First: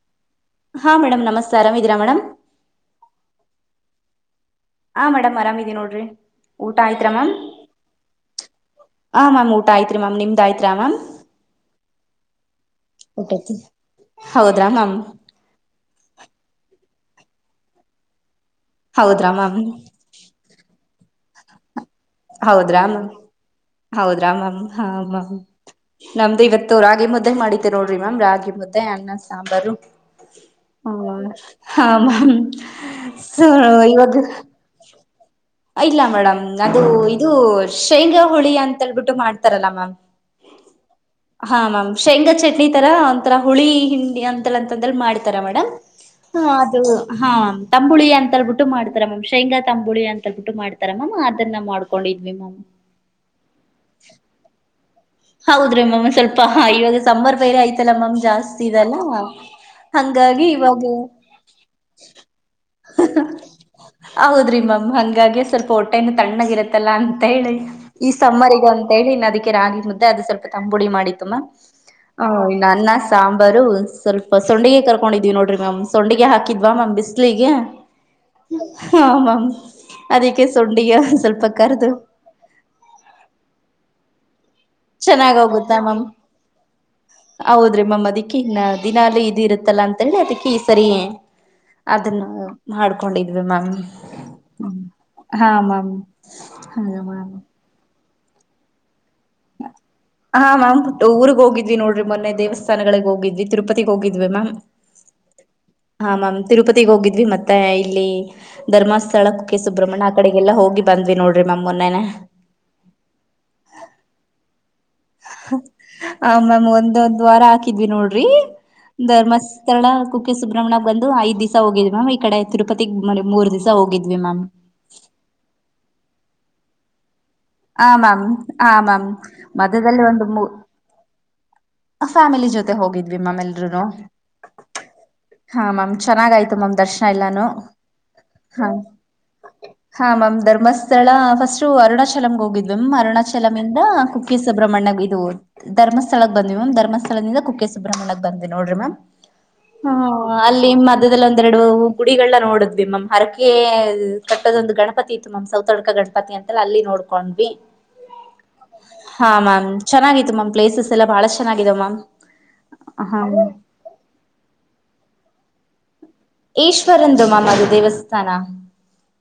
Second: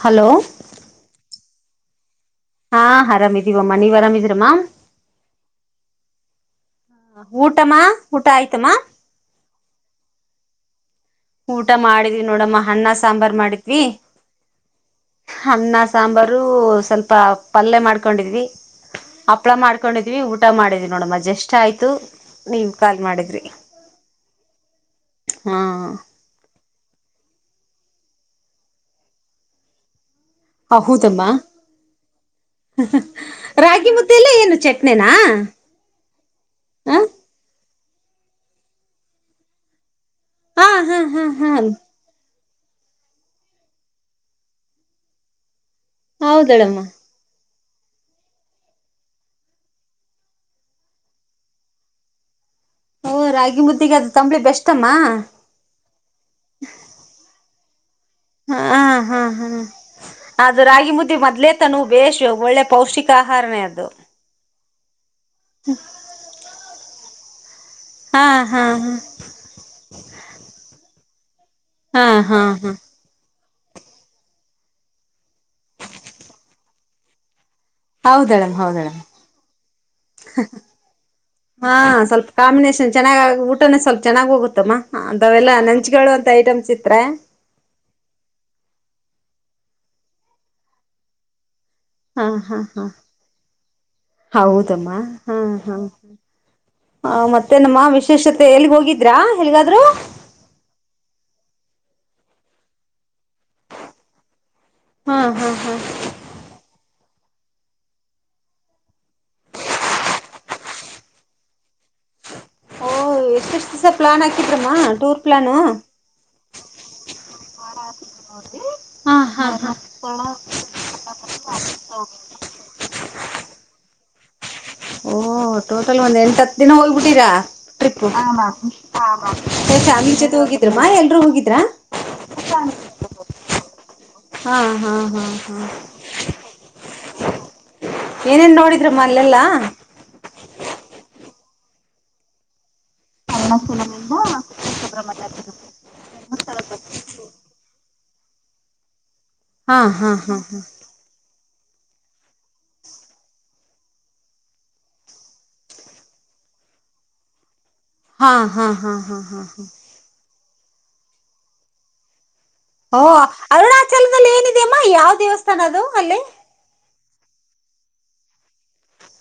Hello ಹಾ madam ನಮಸ್ಕಾರ್ ಆರಾಮ್ ಇದೀರಾ ಮೇಡಮ್ ಹಾ ಆರಾಮ ಇದೀವಮ್ಮ ನೀವ್ ಆರಾಮಿದ್ರಮ್ಮ ಹ ಮೇಡಮ್ ಆರಾಮಿದಿ ನೋಡ್ರಿ ಊಟ ಆಯ್ತ್ರಾ ಹ ಮ್ಯಾಮ್ ಊಟಮ್ಮ ಊಟ ಆಯ್ತಮ್ಮ ಆಯ್ತೀರಿ ಮಾಮ್ ನಿಮ್ದ್ ಆಯಿತ್ರಾ ಮಾಮ್ ಊಟ ಮಾಡಿದ್ವಿ ನೋಡಮ್ಮ ಅನ್ನ ಸಾಂಬಾರ್ ಊಟತಿ ಮಾಡಿದ್ವಿ ಹೌದ್ರಾ ಮ್ಯಾಮ್ ಅನ್ನ ಸಾಂಬಾರು ಸ್ವಲ್ಪ ಪಲ್ಯ ಮಾಡ್ಕೊಂಡಿದ್ವಿ ಹೌದ್ರಾ ಹಪ್ಳ ಮ್ಯಾಮ್ ಮಾಡ್ಕೊಂಡಿದ್ವಿ ಊಟ ಮಾಡಿದ್ವಿ ನೋಡ ಮಜಷ್ಟ ಆಯತು ಹೌದ್ರಾಮ ಹೌದ್ರಾಮಾಮ ಹ ಹಾ ನಮ್ ಇವತ್ತು ರಾಗಿ ಮುದ್ದೆ ಮಾಡಿದ್ದೇ ನೋಡ್ರಿ ಮ್ಯಾಮ್ ರಾಗಿ ಮುದ್ದೆ ಅನ್ನ ಸಾಂಬಾರು ಹ ಹ ಮಾಮ್ ಸೊ ರಾಗಿ ಮುದ್ದೆ ಇವಗು ಎಲ್ಲ ಏನು ಚಟ್ನಿನಾ ಇಲ್ಲ ಮೇಡಮ್ ಹ ಇದು ಶೇಂಗಾಹೊಳಿ ಅಂತೇಳ್ಬಿಟ್ಟು ಮಾಡ್ತಾರಲ್ಲ ಮ್ಯಾಮ್ ಹಾ ಹಾ ಹಾ ಹಾ ಹಂಡಿತರ ಒಂಂತರ ಹುಳಿ ಹಿಂಡಿ ಅಂತ ಅಂತಂದ ಮಾಡ್ತಾರ ಮೇಡಮ್ ಹಾ ಹೌದಳಮ್ಮ ಅದು ಹಾ ತಂಬುಳಿ ಅಂತ ಅಳ್ ಬಿಿಟ್ಟು ಮಾಡತಾರ ಮಾಮ್ ಶೇಂಗಾ ತಂಬಳ ಅಂತಳ್ ಬಿಟ್ಟು ಮಾಡತ ಮಾಮ್ ಅದು ಅನ್ನ ಮಾಡ್ಕೊಂಡಿದ್ವಿ ಮಾಮ್ ಹಓ ರಾಗಿ ಮುದ್ದಿಗೆ ಅದು ತಂಬಳಿ ಬೆಸ್ ಮಾ ಹೌದ್ರೀ ಮಾಮ್ ಸ್ವಲ್ಪ ಇವಾಗ ಸಮ್ಮರ್ ಬೇರೆ ಆಯ್ತು ಮ ಹಾ ಜಾಸ್ತಿ ಹಾ ಇಲ್ಲ ಹಾ ಹಾಗಿ ಅದು ಇವ ರಾಗಿ ಮುದ್ದೆ ಮೊದ್ಲೇ ತನು ಬೇಶ್ ಒಳ್ಳೆ ಪೌಷ್ಟಿಕ ಆಹಾರನೇ ಅದು ಹೌದ್ರಿ ಮ್ಯಾಮ್ ಹಾಗಿ ಸ್ವಲ್ಪ ಹೊಟ್ಟೆನ ತಣ್ಣಗ ಇರತ್ತಲ್ಲ ಅ ಅಂತ ಹೇಳಿ ಈ ಹಾ ಸಮ್ಮರಿ ಹಾ ಗಂತ ಅಂತ ಹಾ ಹೇಳಿ ಇನ್ನು ಅದಕ್ಕೆ ರಾಗಿ ಮುದ್ದೆ ಅದು ಸ್ವಲ್ಪ ತಂಬುಡಿ ಮಾಡಿ ತಮು ಹಾ ಹಾ ಮ್ಯಾಮ್ ಹ ಹಾ ನನ್ನ ಸಾಂಬ ಬರ ಸ್ವಲ್ಪ ಸೊಂಡಿಗೆ ಕರ್ಕೊಂಡಿದ್ವಿ ನೋಡ್ರರಿ ಮ್ಯಾಮ್ ಸೊಂಡೆಗೆ ಹಾಕಿದ್ವಾ ಮ್ಯಾಮ್ ಬಿಸ್ಲಿಗೆ ಹೌದ್ ಹೇಳಮ್ಮ ಹೌದು ಹಾ ಮ್ಯಾಮ್ ಅದಕ್ಕೆ ಸೊಂಡಿಗೆ ಒಂದ್ ಸ್ವಲ್ಪ ಹ ಕರ್ದು ಸ್ವಲ್ಪ ಕಾಂಬಿನೇಷನ್ ಚೆನ್ನಾಗ ಊಟ ಸ್ವಲ್ಪ ಚನ್ನಾಗ ಹೋಗು ತ್ತಮ್ಮ ಚೆನ್ನಾಗ್ ಅಂತಾವೆಲ್ಲಾ ಹೋಗುತ್ತಾ ಮ್ಯಾಮ್ ನಂಚ್ಗಳು ಅಂತ ಐಟಮ್ಸ್ ಇತ್ರ ದಿನಾಲೂ ಇದು ಇರುತ್ತಲ್ಲ ಅಂತ ಹೇಳಿ ಅದಕ್ಕೆ ಈ ಸರಿ ಹಾ ಅದನ್ನು ಹಾ ಹಾ ಮಾಡ್ಕೊಂಡಿದ್ವಿ ಮ್ಯಾಮ್ ಹಾ ಮ್ಯಾಮ್ ಹಾಗ ಹ ಮ್ಯಾಮ್ ಮತ್ತೇನಮ್ಮ ವಿಶೇಷತೆ ಎಲ್ಲಿ ಹೋಗಿದ್ದ ಹಾ ಮಾಮ್ ಊರಿಗ ಹೋಗಿ ದ್ವಿ ನೋಡ್ರಿ ಮೊನ್ನೆ ದೇವಸ್ಥಾನಗಳಿಗೆ ಹೋಗಿದ್ವಿ ತಿರೂಪತಿ ಹೋಗ ಮ್ಯಾಮ ಹಾ ಹಾ ಹಾ ಮ್ಯಾಮ ತಿರುಪತಿ ಹೋಗಿದ್ವಿ ದ್ವಿ ಮತ್ತೆ ಇಲ್ಲಿ ಧರ್ಮಸ್ಥಳ ಕುಕೆ ಸುಬ್ರಹ್ಮಣ್ಯ ಆ ಕಡೆಗೆಲ್ಲಾ ಹೋಗಿ ಬಂದ್ವಿ ನೋಡ್ರಿ ಮ್ಯಾಮ್ ಮೊನ್ನೆನೆ ಇಸ್ಟ್ ದಿನ ಪ್ಲಾನ್ ಹಾಕಿದ್ರ ಹ ಮ್ಯಾಮ್ ಒಂದೊಂದ್ ವಾರ ಹಾಕಿದ್ವಿ ನೋಡ್ರಿ ಹಾ ಹಾ ಹಾ ಧರ್ಮಸ್ಥಳ ಕುಕ್ಕೆ ಸುಬ್ರಹ್ಮಣ್ಯ ಬಂದು ಐದ್ ದಿವಸ ಹೋಗಿದ್ ಮ್ಯಾಮ್ ಈ ಕಡೆ ತಿರುಪತಿಗ್ ಮೆ ಮೂರ್ ದಿವಸ ಹೋಗಿದ್ ನಾಮ್ ಓಹ ಟೋಟಲ್ ಒಂದ್ ಎಂಟ ಹತ್ ದಿನ ಹೋಗ್ಬಿಟ್ಟಿರಾ ಟ್ರಿಪು ಹಾ ಮಾಮ್ ಅ ಮಾಮ್ ಮಧ್ಯದಲ್ಲಿ ಫ್ಯಾಮಿಲಿ ಒಂದು ಜೊತೆ ಮೂ ಹೋಗಿದ್ರಮ್ಮ ಎಲ್ರುೂ ಹೋಗಿದ್ರಾ ಫ್ಯಾಮಿಲಿ ಜೊತೆ ಹೋಗಿದ್ವಿ ಮಮ್ಮೆಲ್ರುನು ಹಾ ಮ್ಯಾಮ್ ಚೆನ್ನಾಗ ಆಯ್ತು ಮ್ಯಾಮ್ ದರ್ಶನ ಎಲ್ಲಾನು ಏನೇನ್ ಹ ನೋಡಿದ್ರಮ್ಮ ಅಲ್ಲೆಲ್ಲಾ ಹ ಮ್ಯಾಮ್ ಧರ್ಮಸ್ಥಳ ಫಸ್ ಅಷ್ಟು ಅರ್ಡ ಚಲಮ್ ಹೋಗಿದ್ ಅರುಣಾಚಲಮಿಂದ ಕುಕ್ಕೆ ಸು ಸುಬ್ರಹ್ಮಣ್ಯ ಇದು ಧರ್ಮಸ್ಥಳ ಬಂದ್ ಮ್ಯಾಮ ಧರ್ಮಸ್ಳದಿಂದ ಕುಕ್ಕೆ ಸುಬ್ರಹ್ಮಣ್ಯಕ್ ಬಂದ್ವಿ ನೋಡ್ರಿ ಮಾಮ್ ಹಾ ಹ್ಮ ಹಾ ಹಾ ಅಲ್ಲಿ ಮದದಲ್ಲಿ ಒಂದ ನಡ ಗುಡಿಗಳಾ ನೋಡಿದ್ವಿ ಮಮ್ ಹರಕೆ ಕಟ್ಟದೊಂದು ಗಣಪತಿ ಇತ್ತು ಮಮ್ ಸೌತಡ್ಕ ಗಣಪತಿ ಅಂತಲ್ಲ ಅಲ್ಲಿ ನೋಡ್ಕೊಂಡ್ವಿ ಹಾ ಹಾ ಹಾ ಹಾ ಹಾ ಹಾ ಮ್ಯಾಮ್ ಚೆನ್ನಾಗಿತ್ತು ಮ್ಯಾಮ್ ಪ್ಲೇಸಸ್ ಸಲ ಬಾಳಷ್ ಚೆನ್ನಾಗಿದವ್ ಮಮ್ ಹ ಅರುಣಾಚಲದಲ್ಲಿ ಏನಿದೆ ಅಮ್ಮ ಯಾವ್ ದೇವಸ್ಥ ತನದು ಅಲ್ಲೇ ಈಶ್ವರಂದು ಮಾಮದು ದೇವಸ್ಥಾನ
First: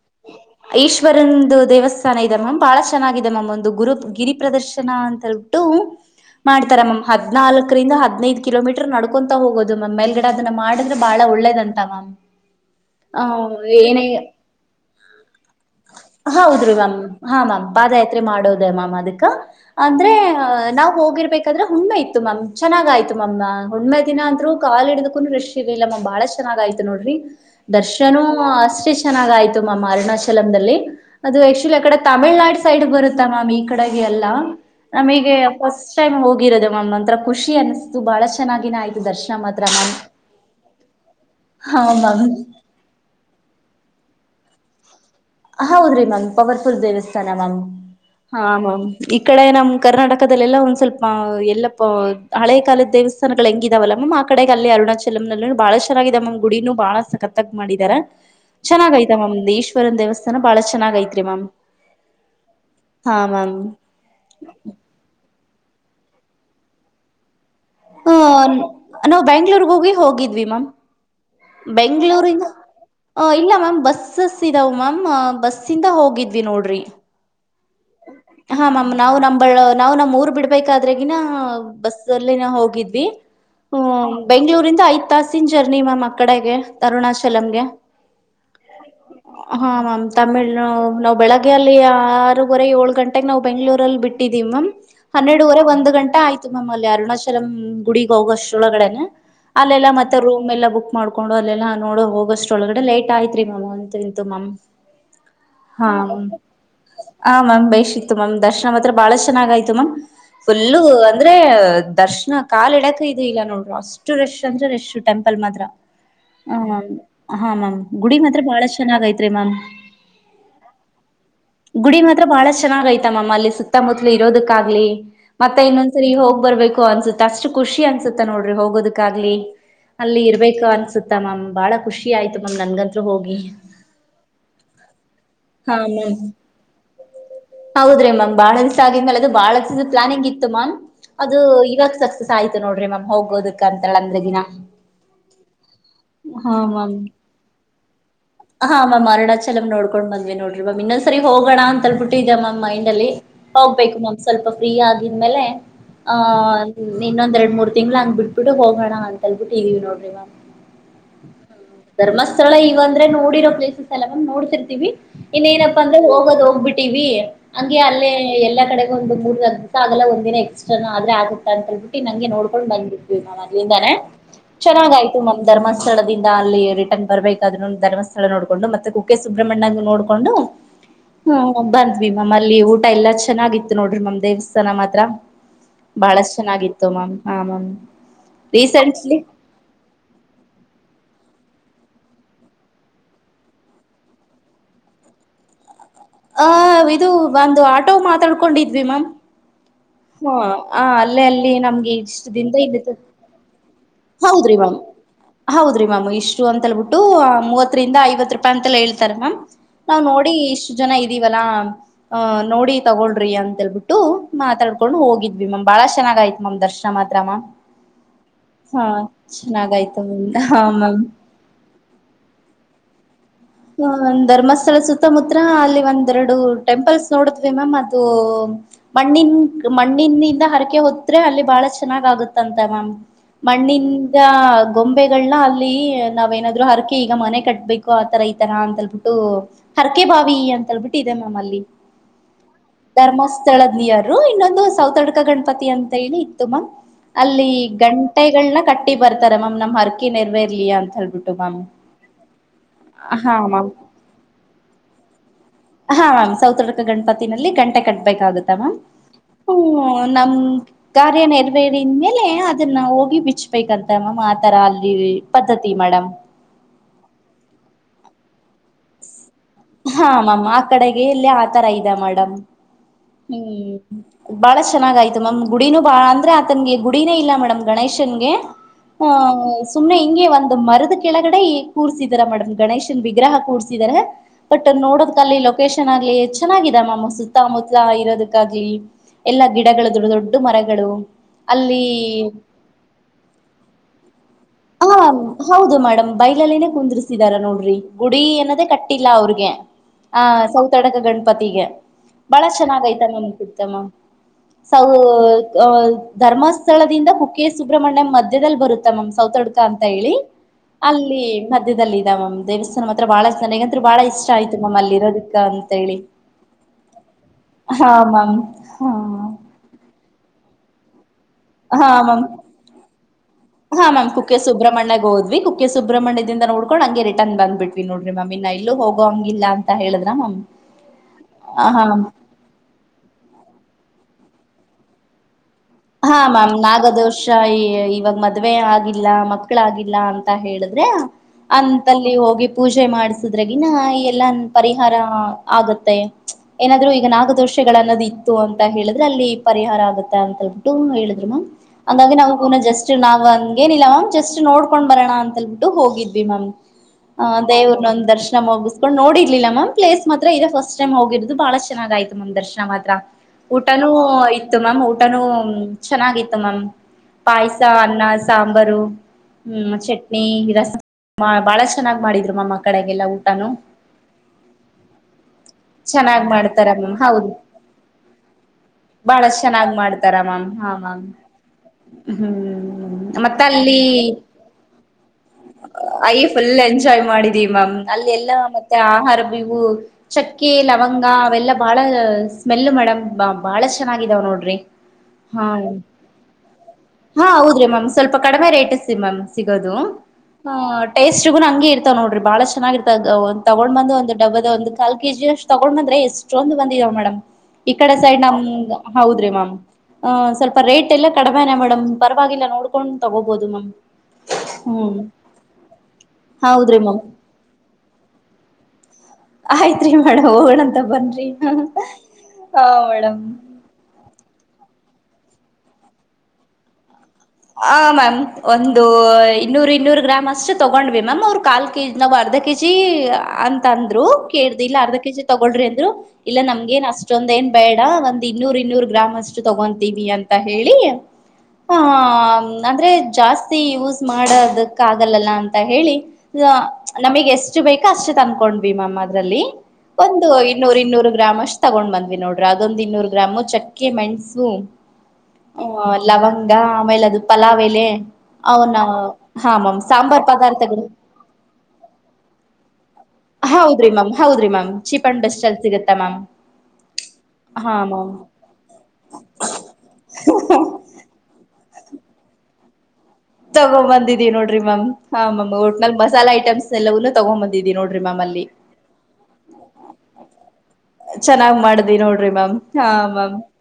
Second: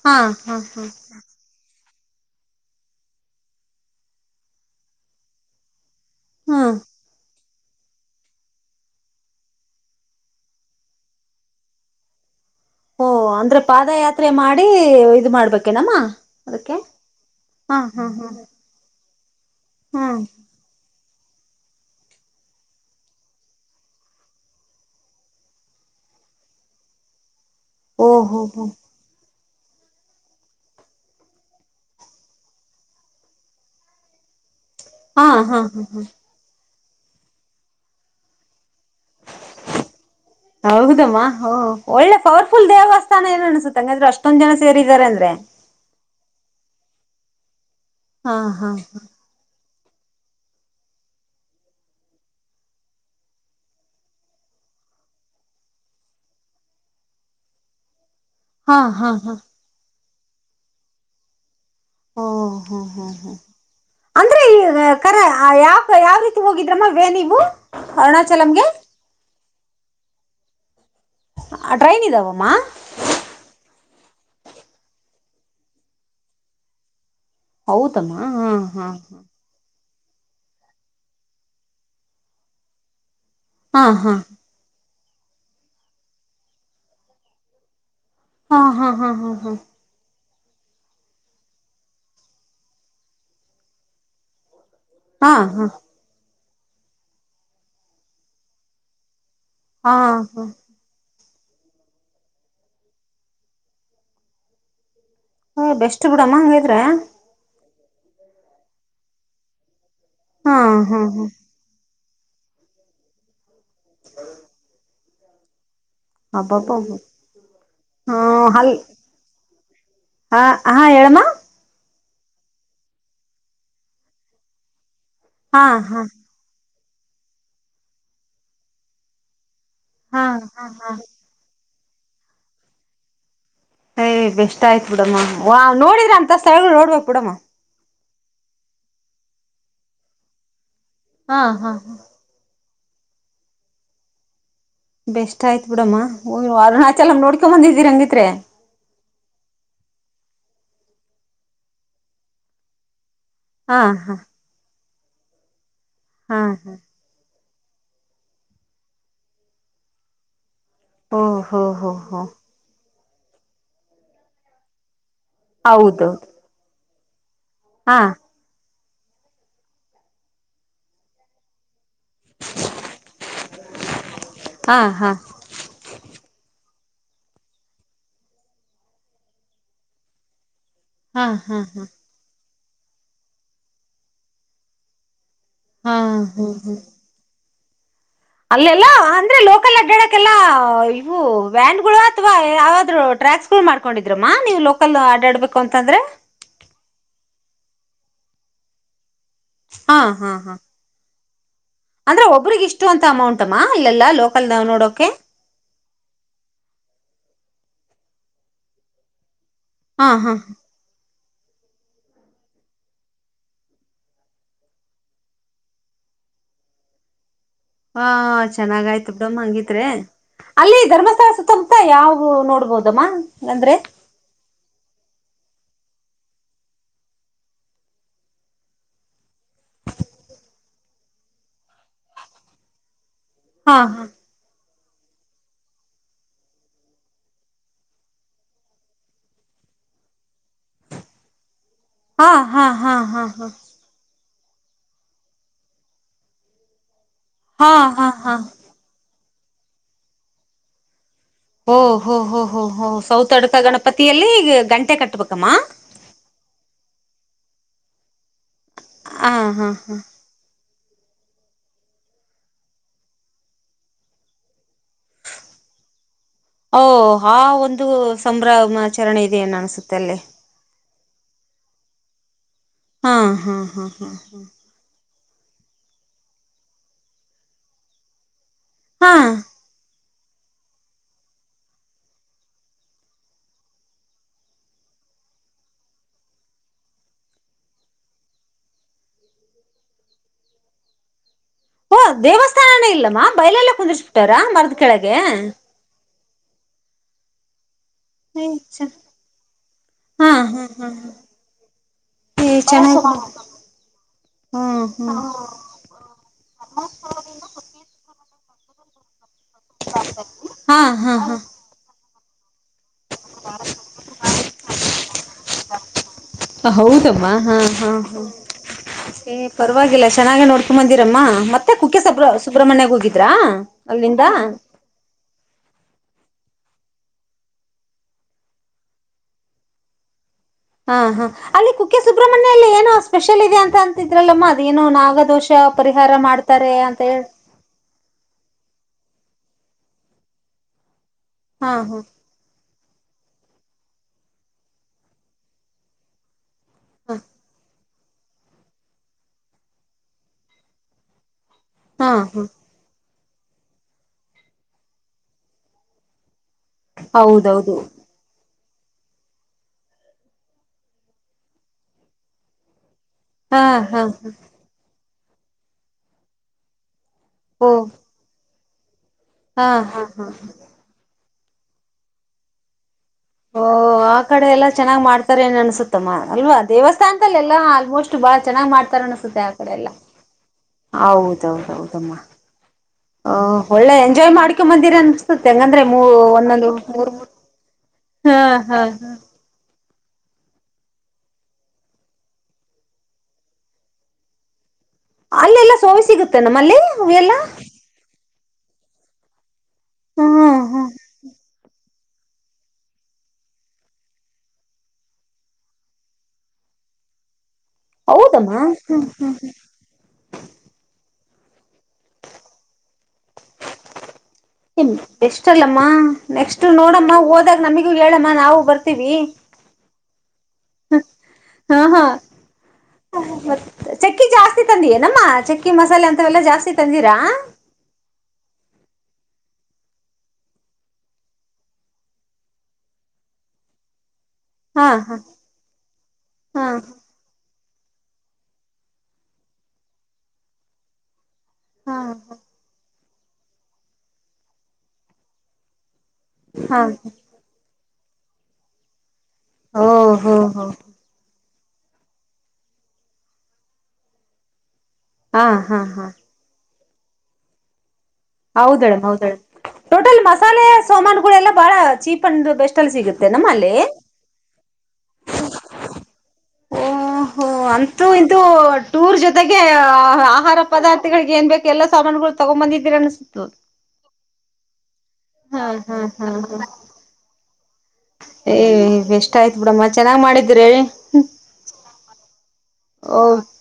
ಹಾ ಹಾ ಹಾ ಈಶ್ವರಂದು ದೇವಸ್ ಸ್ಥಾನ ಇದೆ ಮ್ಯಾಮ್ ಬಹಳ ಚೆನ್ನಾಗಿದೆ ಮ್ಯಾಮ್ ಒಂದು ಗುರು ಗಿರಿ ಪ್ರದರ್ಶನ ಅಂತ ಹೇಳಳ್ಬಿಟ್ಟು ಹಾ ಮಾಡ್ತಾರ ಮ್ಮ್ ಹದ್ ನಾಲ್ಕರಿಂದ ಹದಿನೈದು ಕಿಲೋಮೀಟರ್ ನಡ್ಕೊತಾ ಹೋಗೋದು ಮ್ಯಾಮ್ ಮೇಲ್ಗಡೆ ಅದನ್ನ ಮಾಡಿದ್ರೆ ಬಹಳ ಒಳ್ಳೇದಂತ ದಮಮ್ ಓ ಅಂದ್ರೆ ಪಾದಯಾತ್ರೆ ಮಾಡಿ ಇ್ ಮಾಡ್ಬೇಕು ಹೌದ್ರಿ ಮ್ಯಾಮ್ ಹಾ ಮ್ಯಾಮ್ ಹಾ ಪಾದಯಾತ್ರೆ ಹಾ ಮಾಡೋದೇ ಮ್ಯಾಮ್ ಅದಕ್ಕ ಹಾ ಅಂದ್ರೆ ನಾವ್ ಹೋಗಿರ್ ಆಗ್ಬೇಕಾದ್ರೆ ತುಂಬ ಚೆನ್ನಾಗಾಯ್ತು ತುಂಬ ದಿನ ಅದ್ರು ಕಾಲಿಡ್ರೂ ಕೂತ್ರು ರಶ್ ಇರ್ಲಿಲ್ಲ ಚೆನಾಗಯ್ತು ನೋಡಿ ಓ ದರ್ಶನ ಹೋ ಹೋ ಅಷ್ಟೇ ಚೆನ್ನಾಗ ಆಯ್ತು ಮಾರ್ನಾ [unintelligible] ಚಲ ಅದು ಆಕ್ಚುಲಿ ಆಡೆ ತಮಿಳ್ನಾಡ್ ಸೈಡ್ ಬರುತ್ತಾ ಮ್ಯಾಮ್ ಈ ಕಡೆಗೆ ಎಲ್ಲ ಹಾ ನಮಗೆ ಹಾ ಹಾ ಫಸ್ಟ್ ಹಾ ಟೈಮ್ ಹೋಗಿರೋದ ನ್ಂರ ಖುಷಿ ಅನಿಸತು ಬಾಳ ಚೆನ್ನಾಗಿಿನ ಆಯ್ತು ದರ್ಶನ ಮಾತ್ರ ಮ್ಯಾಮ್ ಹೌದಮ್ಮ ಹ ಹಾ ಒಳ್ಳೆ ಮ್ಯಾಮ್ ಪವರ್ಫುಲ್ ದೇವಸ್ಥಾನ ಏನು ಅನ್ಸುತ್ತಂಗಿದ್ರು ಅಷ್ಟ ಮತ್ತೊಂದು ಜನ ಸೇರಿದಿದ್ದಾರೆ ಅ ಹೌದ್ರಿ ಮ್ಯಾಮ್ ಪವರ್ ುರ್ ದೇವಸ್ಥಾನಮಾಮ್ ಹಾ ಮಾಮ್ ಈ ಕಡೆ ನಮ್ ಕರ್ನಾಟಕದಲ್ಲೆಲ್ಲಾ ಒಂದ್ ಸ್ವಲ್ಪ ಎಲ್ಲಪ್ಪ ಹಳೆ ಕಾಲದ ದೇವಸ್ಥಾನಗಳು ಹೆಂಗಿದಾವಲ್ಲ ಮ್ಯಾಮ್ ಆ ಕಡೆಗೆ ಅಲ್ಲಿ ಅರುಣಾಚಲಂ ನಲ್ಲಿ ಬಾಳ ಚೆನ್ನಾಗಾಗಿದೆ ಮಾಮ್ ಗುಡಿನೂ ಬಾಳ ಸಖತ್ತಾಗ ಮಾಡಿದಾರ ಹಾ ಚೆನ್ನಾಗ ಹಾ ಆ್ತ ಹಾ ಮಮ್ದ್ ಈ್ವರನ್ ದೇವಸ್ಥ ಬಾಳ ಚೆನ್ನಾಗ ಐತ್ರಿ ಮ್ಯಾಮ್ ಓ ಹ್ಮ್ ಹ್ಮ್ ಹಾ ಹ್ಮ್ ಮ್ಯಾಮ್ ಅಂದ್ರೆ ಈಗ ಕರ ಆ ಯಾವ ಯಾವ ರೀತಿ ಹೋಗಿದ್ರಮ್ಮ ವೇ ನೀವು ಹ್ಮ ಅರುಣಾಚಲಂಗೆ ನಾವು ಬೆ್ಯಾಂಗ್ಳೂರು ಹೋಗಿ ಹೋಗಿದ್ವಿ ಮಾಮ್ ಟ್ರೈನ್ ಇದಾವಮ್ಮ ಬೆಂಗಳೂರಿಂದ ಇಲ್ಲ ಮ್ಯಾಮ್ ಬಸ್ ಬಸ್ಸಸ್ ಇದಾವ ಮ್ಯಾಮ್ ಬಸ್ಸಿಂದ ಹೋಗಿದ್ವಿ ನೋಡ್ರಿ ಹೌದಮ್ಮ ಹಾ ಹಾ. ನಾವ್ ನಮ್ಮ್ ಊರ್ ಬಿಡ್ಬೇಕಾದ್ರಗಿನ ಬಸ್ಲ್ಲಿ ನ ಹೋಗಿದ್ವಿ ಹ್ಮ ಹಾ ಬೆಂಗ್ಗಳೂರಿಂದ ಐತ್ ತಾಸಿನ ಜರ್ನಿ ಮ್ಯಾಮ್ ಆ ಕಡೆಗೆ ಅರುಣಾಚಲಂಗೆ ಹಾ ಹಾ ಹಾ ಹಾ ಹಾ ತಮಿಳ್ ನಾವು ಬೆಳಗ್ಗೆಯಲ್ಲಿ ಯಾರು ಒರೆ ಏಳ್ ಗಂಟೆಗೆ ನಾವು ಬೆಂಗಳೂರಲ್ಲಿ ಬಿಟ್ಟಿದ್ದೀವಿ ಮ್ಯಾಮ್ ಹಾ ಹಾ ಹಾ ಹಾ ಹನ್ನೆಡುವರೆ ಹಾ ಒಂದು ಗಂಟೆ ಆಯ್ತು ಮಮ್ಮಲ್ಲಿ ಅರುಣಾಚಲಂ ಗುಡಿಗ್ ಹೋಗ ಅಷ್ಟ್ರೊಳಗಡೆನೆ ಅಲ್ಲೆಲ್ಲ ಮತ್ತೆ ಹಾ ರೂಮ್ ಎಲ್ಲ ಬುಕ್ ಮಾಡ ಹಕೊಂಡು ಅಲ್ಲೆಲ್ಲಾ ನೋಡ ಹೋಗೋಷ್ಟ್ರ ಒಳಗಡೆ ಲೇಟ್ ಆಯ್ತ್ರಿ ಮಮ್ಮ್ ಅಂತ ಇಂತು ಮಮ್ಮ್ ಹ ಬೆಸ್ಟ್ ಬಿಡಮ್ಮಂಗ ಇದ್ರೆ ಮ್ಯ್ ಬೇ್ ಸಿಕ್ತ್ತು ಮಾಮ್ ದರ್ಶನ ಹತ್ರಾಳ ಚೆಾಗ ಆಯತು ಮಾಮ್ ಹಾ ಫುಲ್ಲು ಹಾ ಹಾ ಅಂದ್ರೆ ದರ್ಶನ ಕಾ ಎಡಕ ಇದೆ ಇಲ್ಲ ನೋಡ್ ಅಷ್ಟು ರಶ್ ಅ್ರೆ ರೆಶ್ ಟೆಂಪಲ್ ಕಲ್ಮಾದ್ರ ಅಬ್ಬಬ್ಬ ಹ ಹಾ ಮ್ಯಾಮ್ ಹ್ಮ ಗುಡಿ ಮಾತ್ರ ಬಾಳ ಅಲ್ ಚೆನ್ನಾಗಐತ್ರಿ ಮ್ಯಾಮ್ ಹ ಹಾ ಹೇಳಮ್ಮ ಗುಡಿ ಮಾತ್ರ ಬಹಳ ಚೆನ್ನಾಗ್ ಐತ ಮಮ್ಮ ಅಲ್ಲಿ ಸುತ್ತಮುತ್ತಲು ಇರೋದಕ್ಕಾಗಗ್ಲಿ ಮತ್ತೆ ಹಾ ಹಾ ಇನ್ನೊಂದ್ಸರಿ ಹೋಗ್ ಬರ್ಬೇಕು ೋ ಅನ್ಸುತ್ತ ಅಷ್ಟು ಖುಷಿ ಅನ್ಸುತ್ತ ನೋಡ್ರಿ ಹೋಗೋದಕ್ಕಾಗಗ್ಲಿ ಅಲ್ಲಿ ಹಾ ಇರ್ಬೇಕು ಹಾ ಹಾ ಅನ್ಸುತ್ತಮ್ಮ ಬಾಳ ಖುಷಿ ಆಯ್ತು ಮಮ್ ನನ್ಗಂತ್ರೂ ಹೋಗಿ ಯ್ ಬೆಸ್ಟ್ ಆಯ್ತು ಬಿಡಮ್ಮ ಹಾ ನೋಡಿದ್ರ ಮ್ಯಾಮ್ ಅಂತ ರೋಡ್ವಾ ಪಡಮ ಹೌದ್ರಿ ಮ್ಯಾಮ್ ಬಾಳ ದಸ ಆ ಆದಿದ ಮೇಲೆ ಅದು ಬಾಳಸ ಪ್ಲಾನಿಂಗ್ ಇತ್ತು ಮಾಮ್ ಹಾ ಅದು ಹಾ ಇವಾಗ ಹಾ ಸಕ್ಸಸ್ ಆಯ್ತು ನೋಡ್ರ ್ರ ಮ ಹೋಗೋದಕ್ ಅಂತ ಹೇಳ ಅಂದ್ರೆ ದಿನ ಬೆಸ್ಟ್ ಆಯ್ತ್ ಬಿಡಮ್ಮ ಹ ಹಾ ಮ್ಯಾಮ್ ಅರುಣಾಚಲ್ಂಗ ನೋಡ್ಕೊ ಬಂದಿದೀರಿ ಹಂಗತ್ೆ ಮದ್ವಿ ನೋಡರಿ ಮಾಮ್ ಇನ್ ಒಂದು ಸರಿ ಹೋಗೋಣ ಅಳ್ಬಿಟ್ಟಿದ ಮಮ್ಮ್ ಮೈಂಡ್ ಅಲ್ಲಿ ಹಾ ಹೋಗ್ಬೇಕು ಹಾ ಮಾಮ್ ಸ್ವಲ್ಪ ಫ್ರೀಯ ಆದ ಇಮೇಲೆ ಹ ಹಾ ಹಾ ಇನ್ನೊಂದ್ ಎರಡ್ ಮೂರು ಮೂ ತಿಂಗ್ಳ ಹಂಗ್ ಬಿಟ್ಬಿಟ್ಟು ಹೋಗೋಣ ಅಬಿಟ್ಟಿವವಿ ನೋಡ್ರಿ ಮ್ಯಾಮ್ ಹ ಓ ಹೋ ಹ ಹ ಧರ್ಮಸ್ಥಳ ಇವಂದ್ರೆ ನೋಡಿರೋ ಪ್ಲೇಸ್ ಎಲ್ಲ ನೋಡುತ್ತಿರುತ್ತಿವಿ ಇನ್ನೇ ಏನಪ್ಪ ಅ ಹೌದೌದು ಹೋಗದ ಹೋಗ್ಬಟ್ಟು ಟೀವಿ ಹಂಗೆ ಹಾ ಅಲ್ಲೇ ಎಲ್ಲಾ ಕಡೆ ಒಂದು ಮೂರ್ ಆಗಲ್ಲ ಒಂದ ದಿನ ಎಕ್ಸ್ಟ್ರಾನ ಆದ್ರೆ ಆಗುತ್ತಾ ಅಂತಲ್ ನಂಗೆ ನೋಡ್ಕೊಂಡ್ ಬಂದಿತ್ತು ನ ಇಂದಾನೆ ಹಾ ಹಾ ಚೆನ್ನಾಗಾಯ್ತು ಮತ್ತ ನಮ್ ಧರ್ಮಸ್ಥಳದ ಅಲ್ಲಿ ರಿಟರ್ನ್ ಬರ್ಬೇಕ ಅ ಧರ್ಮಸ್ಥಳ ನೋಡ್ಕೊಂಡು ಮತ್ತೆ ಕುಕ್ಕೆ ಸುಬ್ರಹ್ಮಣ್ಯ ನೋಡ್ಕೊಂಡು ಹಾ ಹಾ ಹ್ಮ ಹಾ ಬಂದ್ಮ ಮತ್ತೆ ಅಲ್ಲಿ ಊಟ ಎಲ್ಲಾ ಚೆನ್ನಾಗಿತ್ತು ನೋಡ್ರಿ ಮಮ್ ದೇವಸ್ಥಾನ ಮಾತ್ರ ಹಾ ಬಹಳಷ್ಟ ಚೆನ್ನಾಗಿತ್ತು ಮ್ಯಾಮ್ ಹ ಮ್ಯಾಮ್.. [inaudible] ಅಲ್ಲೆಲ್ಲ ರೀಸೆಂಟ್ಲಿ ಅಂದ್ರೆ ಲೋಕಲ್ ಅಡ್ಡಾಡಕ್ಕೆಲ್ಲಾ ಇವು ವ್ಯಾನ್ ಗಳು ಅಥವಾ ಯಾವಾದ್ರು ಟ್ರ್ಯಾಕ್ಸ್ ಗಳು ಮಾಡ್ಕೊಂಡಿದ್ರಮ್ಮ ನೀವು ಲೋಕಲ್ ಆಡಾಡ್ಬೇಕು ಅಂತಂದ್ರೆ... [unintelligible] [inaudible] ಹಾ ಹಾ ಹಾ.. [inaudible] ಲೀ.. [inaudible] ಅಂದ್ರೆ ಒಬ್ರಿಗೆ ಇಷ್ಟೋ ಅಂತ ಅಮೌಂಟ್ ಅಮ್ಮ.. [unintelligible] ಹೌದ್ರಿ ಮ್ಯಾಮ್ ಹೌದ್ರಿ ಮ್ಯಾಮ್ ಇಷ್ಟು ಅಂತ ಹೇಳಳ್ಬಿಟ್ಟು ಮೂವ.. [unintelligible] ಹತ್ತರಿಂದ ಐವ ರೂಪಾಯಿ ಅ ಎ ಹೇಳ್ತಾರೆ ಮ್ಯಾಮ್.. [unintelligible] ನಾವ್ ಹಾ ನೋಡಿ ಹಾ ಇಷ್ಟು ಜನ ಇದ.. [inaudible] ಇವಲ್ಲಾ ಅಹ ನೋಡಿ ತಗೊಳ್ರಿ ಅಂತೇಳ್ಬಿಟ್ಟು ಮಾತಾಡ್ಕೊಂಡು ಹೋಗಿದ್ವಿ ಮಮ್ ಬಾಳ ಚೆನ್ನಾಗ ಆಯತ್ ಮಮ್ ದರ್ಶನ ಮಾತ್ರಮ್ಮ.. [unintelligible] ಹಾ.. [inaudible] ಚೆನ್ನಾಗಯ್ತು ಬಿಡಮ್ಮ ಹಂಗಿದ್ರೆ ಚೆನ್ನಾಗಾಯ್ತು ಮ್ಯಾಮ್ ಹಾ ಅಲ್ಲಿ ಮ್ಯಾಮ್ ಧರ್ಮಸ್ಥಳ ಸುತ್ತಮುತ್ತ ಯಾವು ನೋಡ್ಬೋದಮ್ಮ.. [unintelligible] ಹ ಧರ್ಮಸ್ಥಳ ಸುತ್ತಮತ್ರ ಅಲ್ಲಿ.. [inaudible] ಒಂದೆರಡು ಟೆಂಪಲ್ಸ್ ನೋಡುತ್ತವಿ ಮ್ಯಾಮ್ ಅದು ಮಣ್ಣಿನ್ ಮಣ್ಣಿಂದಿಂದ ಹರ.. [inaudible] ಹೊತ್ರೇ ಅಲ್ಲಿ ಬಾಳ ಚೆನ್ನಾಗ ಆಗುತ್ತಂತ ಮ್ಯಾಮ್.. [unintelligible] ಹಾ ಮಣ್ಣಿಂದ ಗೊಂಬೆಗಳನ್ನ ಅಲ್ಲಿ ನಾವೇನಾದ್ರು ಹರಕಿ ಈಗ ಮನೆ ಕಟ್ಬೇಕು ಆತರ ಇ.. [unintelligible] ತರಾ ಅಂತ ಅಂದುಬಿಟ್ಟು ಹರ್ಕೆ ಬಾವಿ.. [inaudible] ಅಂತಳ್ಬಿಟ್ಟದೆ ಮ್ಯಾಮ್ ಅಲ್ಲಿ ಹಾ ಹಾ ಹಾ ಹಾ ಧರ್ಮಸ್ಥಳದ್ ನೀ... [inaudible] ಇನ್ನೊಂದು ಸೌತಡ್ಕ ಗಣಪತಿ ಅಂತ ಹೇಳಿ ಇತ್ತುಮ್ಮ ಅಲ್ಲಿ ಹಾ ಹಾ ಹಾ ಹಾ ಗಂಟೆಗಳನ್ನ ಕಟ್ಟಿ ಬರ್.. [inaudible] ತೆರೆ ಮ್ಯಾಮ್ ಹರಕೆ ನೆವೇರ್ಲಿ ಅಂತೇಳ್ಬಿಟ್ಟು.. [inaudible] ಹೂ ಹೂ ಹೂ ಹೂ ಹೂ ಸೌತ್ಡಕ ಗಣಪತಿಯಲ್ಲಿ ಇ ಗಂಟೆ ಕಟ್ಬೇಕಮ್ಮ ಇನಲಿ ಗಂಟೆ ಕಟ್ಟಬೇಕಾಗುತ್ತೆ ಹ ಹ ಹಾ ಹಾ ನಮ... [inaudible] ಕಾರ್ಯ ನೆರವೇರಿದ್ಮೇಲೆ ಅದನ್ನ ಹೋಗಿ ಬಿಚ್ಬೇಕಂತ ಮಮ್ ಆತರ ಅಲ್ಲಿ ಪದ್ಧತಿ ಮೇಡಮ್.. [unintelligible] ಓ ಆ ಒಂದು... [inaudible] ಪ್ರಮಾಚರಣೆ ಇದೆ ಏನ್ ಅನ್ಸುತ್ತೆ ಹಾ ಅಲ್ಲಿ ಮ್ಯಾಮ್ ಆ ತರ ಇದಾ ಮೇಡಮ್.. ಹಾ [inaudible] ಹಾ ಹಾ ಹಾ ಹ್ಮ್ ಬಾಳ ಚೆನ್ನಾಗಯ್ತು.. [inaudible] ಮ್ ಗುಡಿನೂ ಬಾಳ ಅಂದ್ರೆ ಆತನ್ಗೆ ಗುಡಿನೇ ಇಲ್ಲ ಮೇಡಮ್ ಗಣೇಶನ್ಗೆ ಹೊ ಹಾ ಸುಮ್ಮನೆ. ಹಂಗೆ ಒಂದು ಮರದ ಕೆಳಗಡೆ ಕೂರ್ಸಿದರ ಮೇಡಮ್ ಗಣೇಶನ ವಿಗ್ರಹ ಕೂರ್ಸ ಇದರೆ ಬಟ್ ನೋಡೋದಕಲ್ಲಿ ಲೊಕೇಶನ್ ಆಗ್ಲಿ ಚೆನ್ನಾಗಿದಮ್ಮ ಸುತ್ತಮುತ್ತ ಇರೋದಕ್ಕಾಗ್ಲಿ ಎಲ್ಲಾ ಗಿಡಗಳು ದೊಡ್ ದೊಡ್ಡ ಮರಗಳು. ಅಲ್ಲಿ ಓ ದೇವಸ್ಥಾನೇ ಬಿಟ್ಟಾರಾ ಮರ್ದ ಕೆಳಗೆ ಬೈಲಲ್ಲಿನೇ ಕುಂದರ್ಸಿದಾರ ನೋಡ್ರಿ ಗುಡಿ ಅನ್ನದೇ ಕಟ್ಟಿಲ್ಲ ಹಾ ಅವ್ರಗೆ ಆ ಹಾ ಹಾ ಸೌತಡಕ ಹಾ ಗಣಪತಿಗೆ ಬಳ ಏ ಚೆನ್ನಾಗ್ ಐತ ಚೆನ್ನಾಗಿ ಮಾಮ್ ಕತ್ತಮ್ಮ ಹ್ಮ್ ಸಾವ್ ಹ್ಮ್ ಧರ್ಮಸ್ಥಳದಿಂದ ಹುಕ ಸುಬ್ರಹ್ಮಣ್ಯಂ ಮದ್. ಇದಲ್ ಬಾರುತ್ತಮ್. ಸೌತಡ್. ಅಂತ ಹೇಳಿ ಹಾ ಹಾ ಅಲ್ಲಿ ಹಾ ಮಧ್ಯದಲ್ಲಿ [inaudible] ತ್ರಳ ಬಾಳ ಇಷ್ಟ ಆಯ್ತು ಮಾಮ್ ಅಲ್ಲಿ ಇರೋದಕ್ಕ ಅಂತ ಹೇಳಿ ಹೌದಮ್ಮ ಹಾ ಹ ಹಾ ಹಾ ಮಾಮ್ ಹ ಮಂದಿರಮ್ಮ. ಹಾ ಮ್ಯಾಮ್ ಹಾ ಮ್ಯಾಮ್ ಅಲ್ಲಿಂದ ಕುಕ್ಕೆ ಸುಬ್ರಹ್ಮಣ್ಯಗೆ ಹೋದ್ವಿ ಕುಕ್ಕೆ ಸುಬ್ರಹ್ಮಣ್ಯದಿಂದ ನೋಡ್. ಕಕೊಂಡ್ಂಗೆ ರಿಟರ್ನ್ ಬಂದ್ ಬಿಟ್ವಿ ನೋಡ್ರಿ ಮಾಮ್ ಇಲ್ಲೂ ಹೋಗೋ ಹಂಗಿಲ್ಲ ಅಂತ ಹೇಳಿದ್ರ ಮಾಮ್ ಹಾ ಹಾ ಅಲ್ಲಿ ಕುಕ್ಕೆ ಸುಬ್ರಹ್ಮಣ್ಯಲ್ಲಿ ಏನೋ ಸ್ಪೆಷಲ್ ಇದೆ ಅಂತ ಅಂತ ತ್ರಲ್ಲಮ್ಮ ಅದುೇನೋ ನಾಗ ದೋಷ್. ಪರಿಹಾರ ಹಾ ಮ್ಯಾಮ್ ಮಾಡ್ತಾರೆ ನಾಗ ದೋಷ ಈ ಇವಾಗ ಮದ್ವೆ. ಅವೇ ಆಗಿಲ್ಲ ಮಕ್ಕಳಾಗಿಲ್ಲ ಅಂತ ಹೇಳಿದ್ರೆ ಹಾ ಹಾ ಅಂತಲ್ಲಿ ಹೋಗಿ ಪೂಜೆ ಮಾಡಸಿದ್ರಗಿನ ಎಲ್ಲಾ ಪರಿಹಾರ ಆಗತ್ತೆ ಏನಾರದ್ರು ಈಗ್ ನಾಗ ದೋಷಗಲ್ ಅನ್ನದಿದ್ರೆ ಇ. ಇತ್ತು ಅಂತ ಹೇಳಿದ್ರೆ ಅಲ್ಲಿ ಪರಿಹಾರ ಆಗುತ್ತ ಅಂತ ನಿಮಗೂ ಹೇಳಿದರು ಮ್ಯಾಮ್ ಹಾ ಅಂದೆ ಹಾ ನಮಣ ಜಸ್ಟ್ ನಾವ ಹಂಗೇನಿಲ್ಲ ಮ್ಯಾಮ್ ಜಸ್ಟ್ ನೋಡ್ಕೊಂಡ್ ಬರಣ ಅಲ್ಬಿಟ್ಟು ಹೋಗಿದ್ವಿ ಮ್ಯಾಮ್. ಹ ಹೌದೌದು ದೇವ್ರನ್ನೊಂದ್ ದರ್ಶನ ಮುಗಗುಸ್. ೊಂಡ ನೋಡಿರ್ಲಿಲ್ಲ ಮ್ ಪ್ಲೇಸ್ ಮಾತ್ರ ಇದೆ ಸ್ಟ್ಟೈಮ್ ಹೋಗಿರೋದು ಬಾ ಚೆಾಗ ಆಯ್ತ ಮಮ್ ದರ್ಶ ಮಾತ್ರ. ಹಾ ಊಟನೂ ಹಾ ಇತ್ತು ಮ್ಯಾಮ್ ಊ ತನು ಚೆನ್ನಾಗಿತ್ತು ಮ್ಯಾಮ್ ಪಾಯ್ಸ ಓ ಅನ್ನಸ್. ಅಂಬರು ಹಾ ಹ್ಮ್ ಹಾ ಚಟ್ನಿ ಹಾ ರಸ ಬಾಳ ಚೆನ್ನಾಗಿ್ ಮಾಡಿದ್ರು ಮಮ್ಮ ಆ ಕಡೆಗೆಲ್ಲ ಊ ಓ ಆ ಕಡೆ ಎಲ್ಲ ಚೆನ್ನಾಗ್ ಮಾಡ್ತಾರೆ ಏ ಅನ್ಸುತ್ತಮ್ಮ ಚೆನ್ನಾಗ್ ಅಲ್ವಾ ಮಾಡ್ತಾರ ಮ್ಯಾಮ್ ಹೌದು ದೇವಸ್ಥಾನದಲ್ಲೆಲ್ಲಾ ಆಲ್ಮೋಸ್ಟ್ ಬಾಳ ಚೆನ್ನಾಗ್ ಮಾಡ್ತಾರ ಅನ್ಸುತ್ತೆ ಆ ಕಡೆ ಎಲ್ಲಾ ಹ ಮ್ಯಾಮ್ ಹೌದೌದೌದಮ್ಮ ಹ್ಮ್ ಆ ಮತ್ತೆ ಅಲ್ಲಿ ಒಳ್ಳೆ ಎಂಜಾಯ್ ಮಾಡ್ಕೊ ಬಂದಿರ ಅನ್ಸ್ತತೆ ಹಂಗಂದ್ರೆ ಮೂ ಅಐ ಫುಲ್ ಒಂದೊಂದು ಎಂಜಾಯ್ ಮೂರ್ ಮೂರ್ ಮಾಡಿದೀವಿ ಮ್ಯಾಮ್ ಅಲ್ಲಿ ಹಾ ಎಲ್ಲಾ ಮತ್ತೆ ಹಾ ಹಾ ಆಹಾರ ಬಿೀವು. ಚಕ್ಕೆ ಲವಂಗ ಅವೆಲ್ಲಾ ಬಾಳ ಸ್ಮೆಲ್ಲ ಮೇಡಮ್ ಬಾಳ ಚೆನ್ನಾಗಿದಾವ್ ನೋಡ್ರಿ ಹಾ ಅಲ್ಲೆಲ್ಲ ಸೋವೆ ಸಿಗುತ್ತೆ ನಮ್ಮಲ್ಲಿ ಹೂ ಹಾ ಎಲ್ಲ ಹೌದ್ರಿ ಮ್ಯಾಮ್ ಸ್ವಲ್ಪ ಕಡಿಮೆ ರೇಟ್ಸ್ ಮಾಮ್ ಸಿ ಗದು ಆ ಹ್ಮ್ ಹ್ಮ್ ಟೆಸ್ಟಗುನೂ ಹಂಗೇ ಇರ್. ಇರ್ತವ್ ನೋಡ್ರಿ ಬಾಳ ಚೆನ್ನಾಗಿರ್ತ ಒಂದ ತಗೊಂಡ್ ಬಂದ ಒಂದಂದು ಡಬ್ಬದ ಒಂದು ಕಾಲ್ ಕೆಜಿ ಅಷ್ಟ ತಗೊಂಡ್ ಬಂದ್ರೆ ಎಷ್ಟೊಂದ ಬಂದಿದ ಮೇಡಮ್. ಈ ಕಡೆ ಸೈಡ್ ನಮ ಹೌದಮ್ಮ ಹೌದ್ರಿ ಮ್ಯಾಮ್ ಸ್ವಲ್ಪ ರೇಟ್ ಎಲ್ಲ ಕಡಿಮೇನೆ ಮೇಡಮ್ ಪರವಾಗಿಲ್ಲ ನೋಡ್ಕೊಂಡ್ ತಗೋಬಹುದು ಮ್ಯಾಮ್ ಹ್ಮ್ ಬೆಸ್ಟ್ ಅಲ್ಲಮ್ಮ ನೆಕ್ಸ್ಟ್ ಹೌದ್ರಿ ಮ್ಯಾಮ್ ನೋಡಮ್ಮ ಹೋದಾಗ ನಮಗೂ ಹೇಳಮ್ಮ ನಾವು ಬರ್ತೀವಿ ಆಯ್ತ್ರಿ ಮೇಡಮ್ ಹೋಗಣಂತ ಬನ್ರಿ ಹ ಹಾ ಹಾ ಮೇಡಮ್ ಮತ್ ಚಕ್ಕಿ ಜಾಸ್ತಿ ತಂದಿಯ ನಮ್ಮ ಚಕ್ಕಿ ಮಸಾಲೆ ಅಂತವೆಲ್ಲಾ ಜಾಸ್ತಿ ತಂದಿರಾ. ಆ ಮ್ಯಾಮ್ ಒಂದು ಇನ್ನೂರು ಇನ್ನೂರು ಗ್ರಾಮ್ ಅಷ್ಟು ತಗೊಂಡ್ವಿ ಮ್ಯಾಮ್ ಅವರು ಕಾಲ್ ಕೆಜಿ ನಾವ್ ಅರ್ಧ ಕೆಜಿ ಅಂತ ಅಂದ್ರು ಕೇಳ್ದು ಇಲ್ಲ ಹಾ ಅರ್ಧ ಹಾ ಕೆಜಿ ತೊಗೋಳ್ರಿ ಅಂದ್ರು ಇಲ್ಲಾ ನಮಗೆನ್ ಅಷ್ಟೊಂದ ಏನ್. ಬೇಡ ಒಂದ್ ಇನ್ನೂರ್ ಇನ್ನೂರ್ ಗ್ರಾಮ್ ಅಷ್ಟು ತಗೊಂತೀವಿ ಅಂತ ಹೇಳಿ ಹಾ ಹ್ಮ್ಮ್ ಅಂದ್ರೆ. ಜಾಸ್ತಿ ಯೂಸ್ ಮಾಡೋದಕ್ಕ ಆಗಲ್ಲಲ್ಲ ಅಂತ ಹೇಳಿ. ಹಾ ಹಾ ನಮಗ್ ಎಷ್ಟು ಬೇಕ ಾಸ ತಾನಕೊಂಡವಿೀ ಮಾಮಾ ಓ ಒಂದು ಹೋ ಹೋ ಇನ್ನೂರು ಇನ್ನೂರು ಗ್ರಾಮ ಅಷ್ಟ ತಗೊಂಡ್ ಬಂದ್ವಿ ನೋಡ್ರಿ ಅದೊಂದ್ ಇನ್ನೂರ್ ಗ್ರಾಮು ಚಕ್ಕೆ ಮೆಣ್ಸು ಹಾ ಹಾ ಹ್ಮ ಹಾ ಲವಂಗ ಮ ಅದು ಪಲಾವೇಲೆ ಅವ ನಾವ್ ಹೌದಳಮ್ ಹೌದಳ್ ಹ ಮ್ಯಾಮ್ ಟೋಟಲ್ ಸಾಂಬಾರ್ ಮಸಾಲೆ ಪದಾರ್ಥಗಳು ಸಾಮಾನುಗಳೆಲ್ಲ ಬಹಳ ಚೀಪ್ ಅಂಡ್ ಬೆಸ್ಟ್ ಅಲ್ಲಿ ಸಿಗುತ್ತೆ ನಮ್ಮಲ್ಲಿ ಹೌದ್ರ ಮ್ಯಾಮ್ ಹೌದ್ರಿ ಮ್ಯಾಮ್ ಚಿಪಂಡ್ ಬೆಸ್ಟ್ ಸಿಗತ್ತೆ ಮ್ಯಾಮ್. ಓಹಹೋ ಹಾ ಅಂತೂ ಮ್ಯಾಮ್ ಇಂತೂ ಟೂರ್ ಜೊತೆಗೆ ಆಹಾರ ಪದಾರ್ಥಗಳಿಗೆ ಬೇಕ್ ಎಲ್ಲ ಸಾಮಾನುಗಳು ತಗೊ ಬಂದಿದೀರ ಅನಸ್. ತಗೊ ಬಂದಿದಿವ ನೋಡಿ ಅ್ರರಿಮಂ ಹಾ ಮ್ಯಾಮ್ ಒಟ್ ನಲ್ ಹಾ ಹಾ ಮಸಾಲೆ ಹಾ ಐಟಮ್ಸ್ ಎಲ್ಲವನ್ನು ತಗೊಂಡ್ ಬಂದಿದಿ ನೋಡ್ರಿ ಮ್ಯಾಮ್ ಅಲ್ಲಿ ಏ ಎಷ್ಟ ಆಯ್ತು ಬಿಡಮ್ಮ ಚೆನ್ನಾಗ್ ಮಾಡಿದ್ರಿ ಚೆನ್ನಾಗ್ ಮಾಡ್ದಿ ನೋಡ್ರಿ ಪ್ರಮ್.. [inaudible]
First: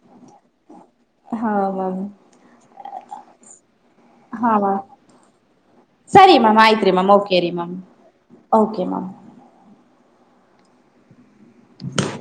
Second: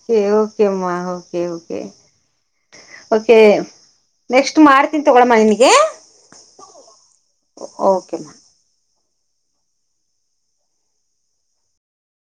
ಕೆ ಕೆಮ್ಮ... [inaudible] ಹಾ ಮ್ಯಾಮ್ ಹಾ ನೆಕ್ಸ್ಟ್ ಮ್ಯಾಮ್ ಮಾರ್ತನಿ ತಗೊಳ.. [inaudible] ಸರಿ ಮ್ಯಾಮ್ ಆಯ್ತ್ ರರಿ ಮ್ಯಾಮ್ ಕೆ ರೀ ಮ್ಯಾಮ್ ಓಕೆಮ್ಮ ಮ್ಯಾಮ.. [unintelligible] [inaudible]